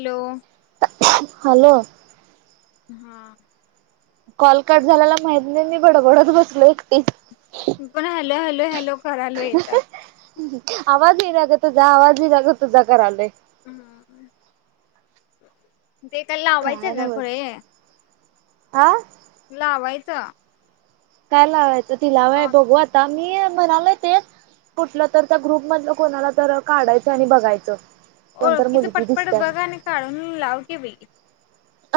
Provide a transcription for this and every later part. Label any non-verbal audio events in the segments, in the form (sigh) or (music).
Hello. Hello. हा. Call cut झाल्याला माहीतनाय मी बडबडत बसलो एकटीच. पण हॅलो हॅलो हॅलो करालोय इथं. आवाज येनाग तुजा आवाज येनाग तूजा करालोय. ह. ते काय लावायचं ग खुळे हा लावायचं. काय लावायचं ती लावाय कॉल बघू आता मी म्हणाल तेच कुठलं तर त्या ग्रुप मध कोणाला तर काढायचं आणि बघायचं. कोणतर ओळखीच मुलगी पटपट दिसत्या बघा का आणि काढून लाव की बाई.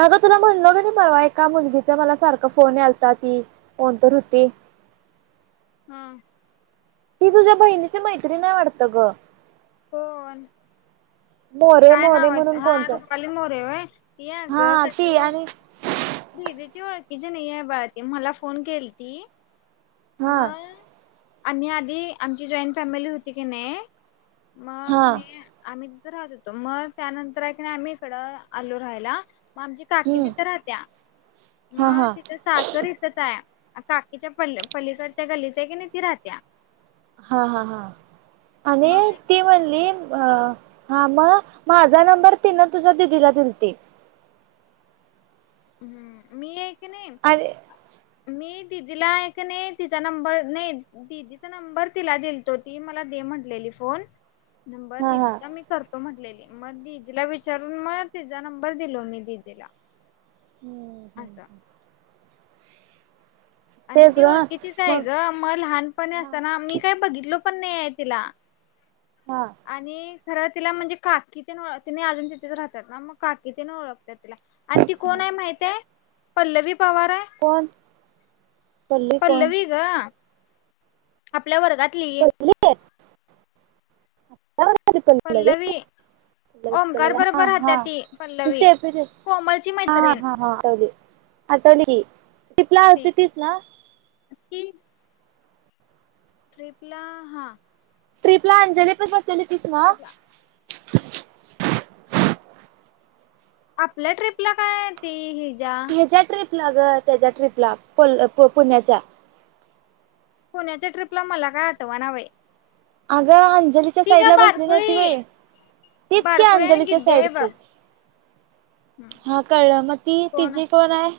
अगं तुला म्हणल कनी मला एका मुलगीचा मला सारखं फोन यालता ती कोण तर हुती. हम्म. ती तुझ्या बहिणीची मैत्री हाय वाडत ग. कोण मोरे काय मोरे नाव हाय, म्हणून हा कोणतर रुपाली मोरे वय ती आग हा कस ती रो आणि दिदीची होळ कीची नाही आहे बाळ ती, मला फोन केल ती हा मग, आम्ही आधी आमची जॉईंट फॅमिली होती की नाही मग की हा नाय आम्ही तीत राहत होतो मग त्यानंतर हायकनाही आम्ही इकडं आल्लो राहायला. आमची काकी हम्म तिथे राहत्या हा मग हा तीच सासर इथच हाय. काकीच्या प पलीकडच्या गल्लीत हायकीनाय ती राहत्या. हा हा हा आणि मग एक ती म्हणली अ, हा मग माझा नंबर ती ना तुझ्या दिदीला दिल ती. हम्म मी एक. अरे, मी दिदीला नाही तिचा नंबर नाही दिदीचा नंबर तिला दिलतो ती मला दे म्हटल्याली फोन नंबर हा हा दीदीचा मी करतो म्हटल्याली. मग दिदीला विचारून म तीजा नंबर दिलो मी दिदीला. हम्म हम्म असं हम्. आणि ती ग ओळखीचीच आहे ग मग लहानपणी हा असताना मी काय बघितलो पण नाही आहे तिला हा आणि खरं तिला म्हणजे काकी तेन ओलत्यात तिने अजून तिथच राहतात ना मग काकीत ओळख. तुला आणि ती कोण आहे माहित आहे पल्लवी पवार, आहे कोण? पल्ली कोण पल्लवी ग. आपल्या वर्गातली आहे. हो. पल्लवी! ह ओमकार हा बरोबर राहत्या ती पल्लवी ह कोमलची मैत्रीण ह ह ह. आटवली ट्रीपला आलती ती तिच ना. ती ट्रीप ला हा. ट्रिपला अंजली पशी बसलेली तिच ना? ट्रिपला (unintelligible) आपल्या ट्रिपला काय त हे हच्या्या ट्रीपला ग त्याच्या ट्रीपला पुण्याच्या. पुण्याच्या ट्रिपला मला काय आठवाणा बाई. अग हां. अंजलीच्या ती साईड ग ला बसली नव्हती बारकुळी व्हं तिचं कि बारकुळी आणि अंजलीच्या गिड्डी आहे साईडची बघ हा कळलं मग ती तिझी कोण आहे?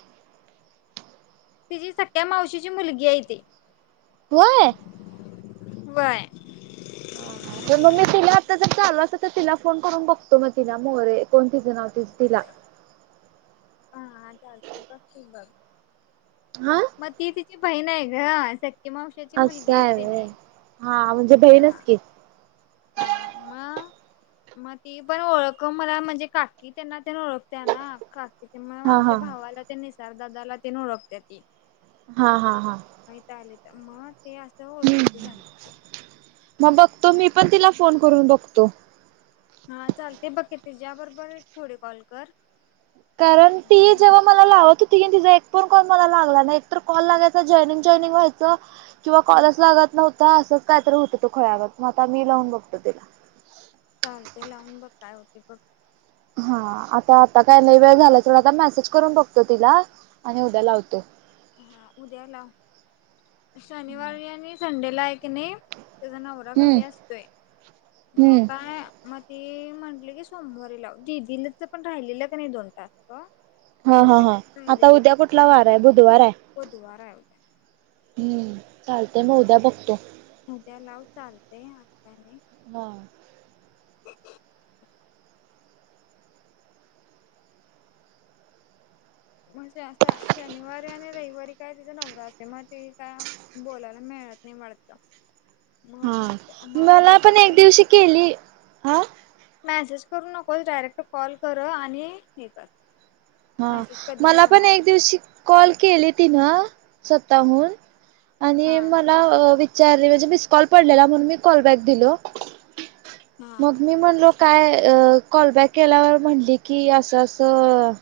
तिझी सस्खा मावशीची मुलगी आहे ती व्हंय बाय हा तर मग् मी तिला आता जर चालू असत तर तिला फोन करून बघतो मग तिला मोरे कोण तीझं नाव दिप्तीला (unintelligible) हा चालते बघ की बघ. हा मग ती तिची बहीण आहे गं ती मावशाची मुलगी आहेत तिनी ह म्हणजे बहीणच कि हा मग. मग ती पण ओळख मला म्हणजे काकी त्यांना तेण ओळखते ना म हा आमच्या हा भावाला ते निसार दादाला तेण ओळखती या ती हा हा हा माहित आले मग ते असं ओळखीच झालं ते तो मी पण तिला फोन करून बघतो हा चालतंय बघ की तीझ्या बरोबर एक थोडे कॉल कर कारण ती जेव्हा मला लावत होती कणी तिचा एक ण कॉल मला लागला नाही एक तर कॉल लागायचा जॉनिंग जॉईनिंग व्हायचं-‍- किंवा हा कॉलच लागत नव्हता असंच कायतरी होतं तो खुळ्यागत मग आता मी लावून बघतो तिला चालतंय लावून बघ काय होते बघ हा आता आता काही नाही लई वेळ झालायं सोड आता मेसेज करून बघतो तिला आणि उद्या लावतो. हा उद्या लाव शनिवारी आणि संडे ला आहे कणी नाही तिचा नवरा हम्म घरी असतोय मग हम्म काय म ते म्हंटले की सोमवारी लाव दिदीला तर पण राहिलेलं कणी दोन टाॅस्क हा हा ह् आता उद्या कुठला वार आहे बुधवार आहे बुधवार आहं ऊदया हम्म चालतंय मग उद्या बघतो उद्या लाव चालतंय आता नाही हा मग शनिवारी आणि रविवारी काय तिचा नवरा असतोय मग ते काय बोलायला मिळणार नाही मिळत नाही वाटत मग ती हा मग उद्या मला पण एक सकाळी दिवशी केली हा मेसेज करू नकोस डायरेक्ट कॉल कर आणि हे कर हा मेसेज कधी मला पण बघणार एक दिवशी कॉल केली तिनं स्वताहून आणि हा मला विचारले म्हणजे मिसकॉल पडलेला म्हणून मी कॉलबॅक दिलो हा मग मी म्हणलो काय कॉलबॅक केल्यावर म्हटली की असं असं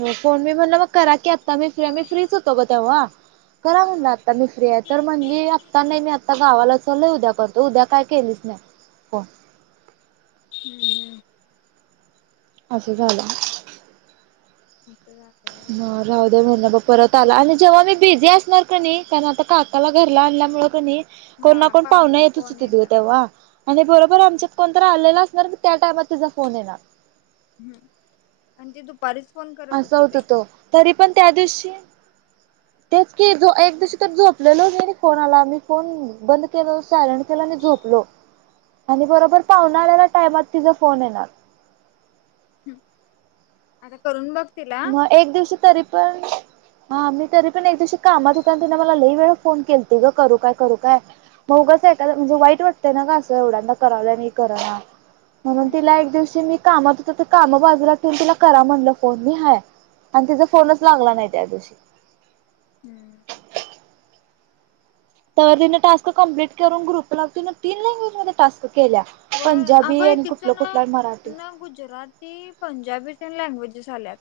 हो फोन मी म्हणलं मग करा की आता मी फ्री मी फ्रीच होतो गं तेव्हा करा हा म्हणलं आता मी फ्री आहे तर म्हंणली आता नाही मी आता गावाला चा चललोय उद्या करतो उद्या काय केलीच नाही पण हम्म हम्म असं झालं हम्म असं झालंय व्हय ह राहू द्या म्हणं बघतो परत आला आणि जेव्हा मी बिझी असणार कणी कारण आता काकाला घरला आणल्यामुळे कणी कोणणा हा कोण पाहुना पाहुणे येतच कोण व्हंतीतंच गं येतात तेव्हा आणि बरोबर आमच्यात कोण तर आलेला असणार म त्या टाइमात तिचा फोन येणार हम्म आणि ती दुपारीच फोन करत असं होती होत बाई होतं तरी पण त्या दिवशी (unintelligible) तेच की जो एक दिवशी तर झोपलेल हो आणि फोन आला मी फोन बंद केल सायलेंट केलं आणि झोपलं आणि बरोबर पाऊण आलेल्या टायमात तिजा फोन येणार आता करून बघ तिला मग एक दिवशी तरी पण हा मी तरी पण एक दिवशी कामात हुतो आणि तुम्हाला लय वेळा फोन केलतो ग करू काय करू काय असं म्हणजे वाईट वाटतं ना गं एवड्यांदा करालो आणि करना म्हणून तिला एक दिवशी मी कामात हुतो ते काम बाजूलात ठिऊन तिला करा म्हणलं फोन मी हाय आणि तिचा फोनच लागला नाही त्या दिवशी हम्म तरी तिने टास्क कंप्लीट करून ग्रुप ला तरी तीन लँग्वेज मध्ये टास्क केल्या व पंजाबी अगं आणि तिचं कुठलं ना कुठला मराठी ना गुजराती पंजाबी लँग्वेजेस आल्यात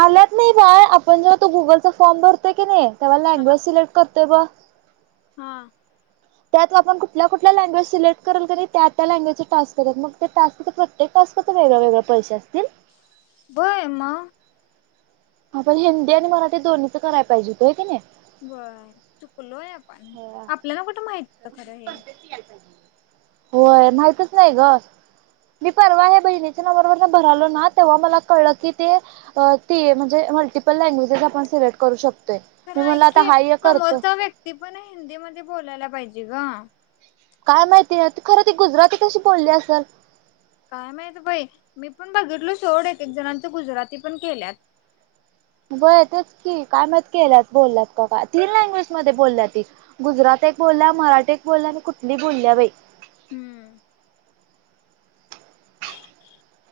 आल्यात नाई बाळ आपण जेव्हा तो गुगलचा फॉर्म भरतोय की नाय तवा हा. लँगवेज सिलेक्ट करतोय ब हा त्यात आपण कुटल्या कुटल्या लँग्वेज सिलेक्ट करेल किनी त्या त्या लँग्वेजच टास्क येण्यात मग त्या टास्क च प्रत्येक आसं कसं वेगळ वेगळे पैसे असतील बय आहेमा ह पण हिंदी आणि मराठी दोन्हीच करायला पाहिजे ह की नय बर चुकलोय आपण आपल्याला कुठं माहित हुतं खरं हे होय माहितच नाही ग मी परवा ह बहिणीच्या नंबरवर भरलो ना तेव्हा मला कळलं की ते ती म्हणजे मल्टिपल लँग्वेजेस आपण सिलेक्ट करू शकतोय खरं मी ऐक म्हला आता की हाय हे करतो समोरचा व्यक्ती पण हिंदी मध्ये बोलायला पाहिजे ग काय माहितीय खरं ती गुजराती कशी बोलली असेल काय माहित बाई मी पण बघितलो सेोढ एक एक जणांच गुजराती पण केल्यात ब तेच की काय माईत केल्यात बोलल्यात का काय तीन लँग्वेज मध्ये बोलल्या ती गुजराती बोलल्या मराठी एक बोलल्या आणि कुटली बोलल्या बाई हम्म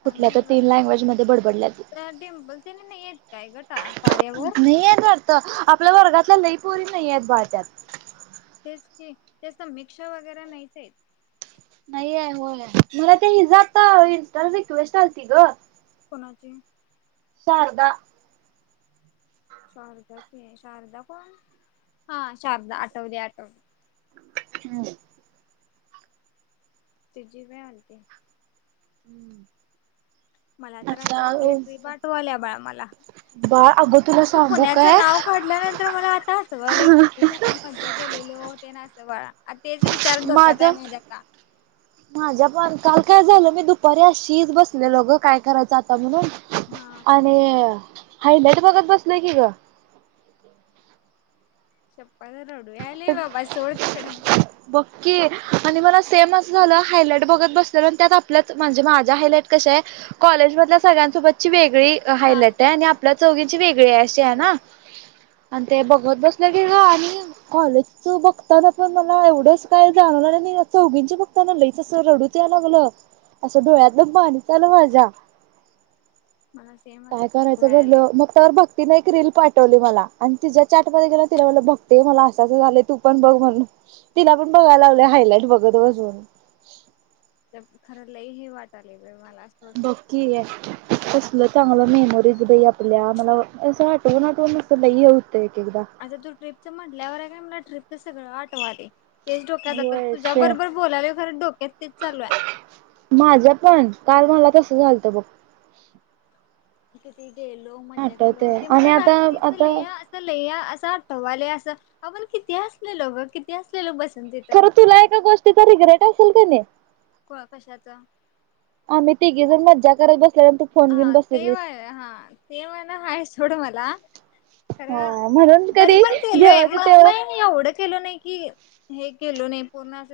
काय कुठल्या माहित तर बर तीन आता लँग्वेज मध्ये बडबडल्या ती रज डिंपल त्यांनी नाही हाइत काय ग कार्यावर नई हाईत वाटतं आपल्या वर्गातल्या लई पोरी नाई हाईत बाळ त्यात त्यास त मिक्सर वगैरे नाहीच नाही हो म्हण मला ते हिज आता इन्स्टाला रिक्वेस्ट आलती गं कुणाची शारदा शारदाची शारदा कोण हा शारदा आटवली आटवली हम्म तीजीबी आलती हम्म मला तर आता आप्लेट वाठू आल्या बाळा मला बाळ अगं तुला तू सांगू पुण्याचं काय नाव काढल्यानंतर मला आता आठवायलय किती भारी मजा केलेलो त्येन असं तवा माझ माझ्या पण काल काय झालं मी दुपारी अशीच बसलेलो गं काय करायचं आता म्हणून हा आणि हयलाईट बघत बसलय की ग चप्पाला रडू यालय बाबा सोड तिकड बघकी आणि मला सेम असं झालं हायलाईट बघत बसलेलो आणि त्यात आपल्या म्हणजे माझ्या हायलाईट कशा आहे कॉलेज त्या सगळ्यांसोबतची वेगळी हा हायलाईट हाय आणि आपल्या चौघींची वेगळी आहे अशी आहे ना आणि ते बघत बसलं की ग आणि कॉलेजच बघताना पण मला एवढंच काय जाणार आ च उघींचे बघताना लईच सर रडूते. असं (unintelligible) डोळ्यातलं पाणी आलं माझ्या (unintelligible) काय आता तसं करायचं व्हायलय बोललं मग त्यावर भक्ती नाही क रील पाठवली मला आणि तिच्या चाटमध्ये गेला तिला बघते मला असाच झाले तू पण बघ म्हणून तिला ण (unintelligible) बघाय लावल्या हायलाइट बघत बस ज (unintelligible) खरं लई हे वाटालय बाई मला सोड बकी आहे (unintelligible) कसलं चांगल्या मेमरीज बाई आपल्या मला असं आठवून आठवून म (unintelligible) आता तू ट्रिपच म्हटल्यावर आहे काय (unintelligible) मला ट्रिपचं सगळं आठवालय तेच डोक्यातातात होय तुझ्या सेम बरोबर बोलालोय खरं डोक्यात तेच चालू आहे माझं पण काल मला तस झालतं बघ किती (unintelligible) गेलो मजा केलो आठवतंय ते मला आणि आता रात्रीच लि आता या असं ले या आठवालय अस आपण किती हसलेलो किती हसलेलो बस खरं तुला एका गोष्टी तर रिग्रेट असेल का नाही क (unintelligible) कशाचा आम्ही तिघी जर मजा करत बस हा ते वय हा ते वय ना हाय सोड मला खर हा म्हणून तरी कधी पण केलोय जेव्हाच म म तेव्हा एवढं केलो नाही कि हे केलो नाही पूर्ण अस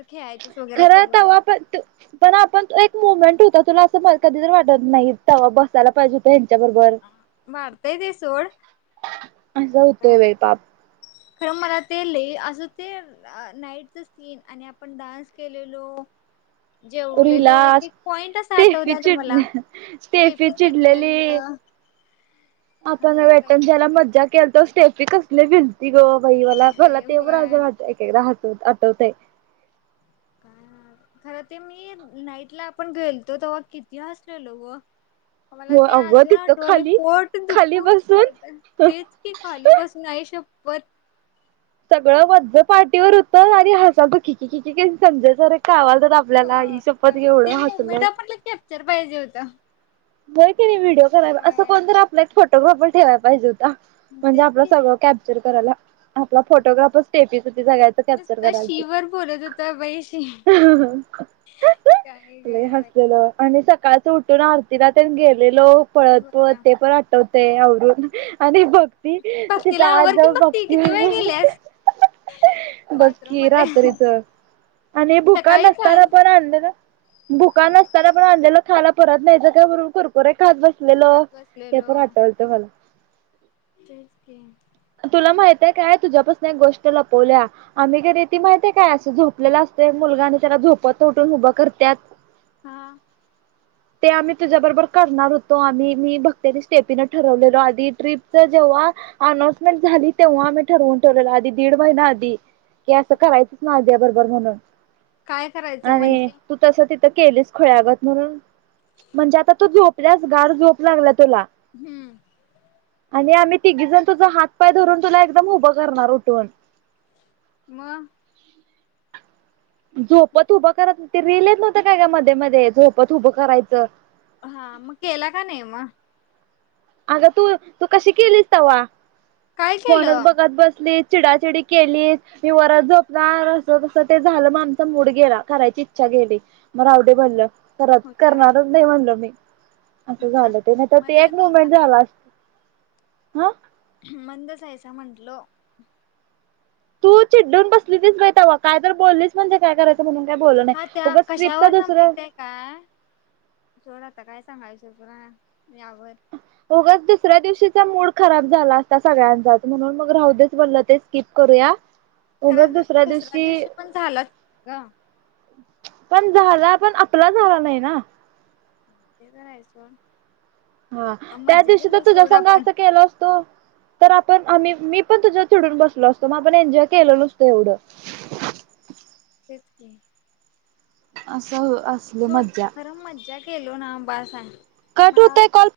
खर तवा आपण पण आपण एक मुमेंट होत तर तुला असं कधी तर वाटत नाही तवा बसायला पाहिजे होत त्या बरोबर वाढतय ते सोड अस होतय वेळीपाप खर मला ते लय असं ते नाईटच सीन आणि आपण डान्स केलेलो रिला जेवलेलो एक एक पॉईंट असं स्टेफी आठवत्यात चिड मला स्टेफी स्टेफु चिडलेल चिडलेली ह (inaudible) आपण वेतन द्यायला मज्जाच केलतो स्टेपी कसले भिलती ग बाई मला मला बाई ते पण होय अजून आठवतंय (unintelligible) एककदा हा आठवतंय काय (unintelligible) खरं ते मी नाईट ला आपण गेलतो तेव्हा किती हसलेलो ग मला हो ते अगं अजून तिथं आठवालय खाली पोट खाली धुकून बसून करतात (unintelligible) तेच की खाली बसून आई श वत सगळं व्हज पाटीवर होत आणि हासालतो खी खी खी खी संजय सर कावालत आपल्याला आई शप्पत एवढ ते मुमेंट हसलोय आपणला कॅप्चर पाहिजे होतं हो (unintelligible) की नाही व्हिडिओ करा असं होय कोणत आपल्याला एक फोटोग्राफर ठेवायला पाहिजे म्हणजे तेच आपलं की सगळं कॅप्चर करायला आपला फोटोग्राफर स्टेपीध जगायच कॅप्चर नुसता कराय शी आलतीत वर ह (inaudible) लय हसलेलो आणि स काच (unintelligible) उठून आरतीला तेण गेलेलो ल पळत पळत ते पण आठवत ते अवरून आणि भक्ती भक्तीला तिचा आवर आज की बघती भक्ती किती वेळ गेल्यास बघ बाथरूम की मध्ये रात्रीच आणि भुका नसताना पण आणलं ना भुका नसताना पण आणलेलं खायला परत नाहीय (unintelligible) का कुरकुरे खात बसलेलो हात हे बसलेलो पण आठवालत मला तेच की तुला माहितेय काय तुझ्यापासून एक गोष्ट लपवल्या आम्ही घ (unintelligible) ती माहतीय काय असं झोपलेलास ते मुलगा आणि त्याला झोपतन उटून उभं करत्यात हा (unintelligible) ते आम्ही तुझ्या बरोबर करणार होतो आम्ही मी भक्तनी स्टेपीनं ठरवलेलो आधी ट्रीपच जेव्हा अनाऊन्समेंट झाली तेव्हा आम्ही ठरवून ठेवलेला आधी दीड महिना आधी की असं करायचंच ना अद्या बरोबर काय म्हणून करायचं आणि म्हणजे तू तस केलीस खुळ्यागत म्हणून म्हणजे आता तु झोपल्यास गाढ झोप लागल्या तुला हम्म आणि आम्ही तिघीजण तुझा हात पाय धरून तुला एकदम उभं करणार उठून म झोपत उभं करत ते रील येत नव्हतनव्हतं काय का मध्ये मध्ये झोपत उभं करायचं हा मग केला का ने म अगं तू तू कशी केलीस तव्हा काय फोनच केलं बघत बसलीस चिडाचिडी केलीस मी वरच झोपणार असं तसं ते झालं मग आमचा मूड गेला करायची इच्छाच गेल होता असं झालं ते नाही तर ते एक मंदच आहेसा मुमेंट झालं असत हा मंद जायचा म्हंटलो तू चिडून बसलीतीस बई तवा काय तर बोललीस म्हणजे काय करायचं म्हणून काय बोललं हा नाही त्या उगाच ट्रिपचा कशावर न दुसरा माहितय काय सोड आता काय? (unintelligible) मी आवर उगच दुसऱ्या दिवशीचा मूड खराब झाला असता सगळ्यांचा म्हणून मग राहदच बोललं ते स्किप करूया. खरं दुसऱ्या दिवशी पण झालाच ग. पण झाला पण आपला झाला नाही ना. ते करायचं. हा त्या मज्जा दिवशी तर केलो तुझ्या सोड संघ आपण अस केलो असतो. तर आपण आम्ही मी पण तुझ्यावर चिडून बसलो असतो मग आपण एन्जॉय केलो नसतो एवढं. तेच की असं असली सोड मज्जा खरं मज्जा केलो ना (unintelligible) कट मला होतय कॉल.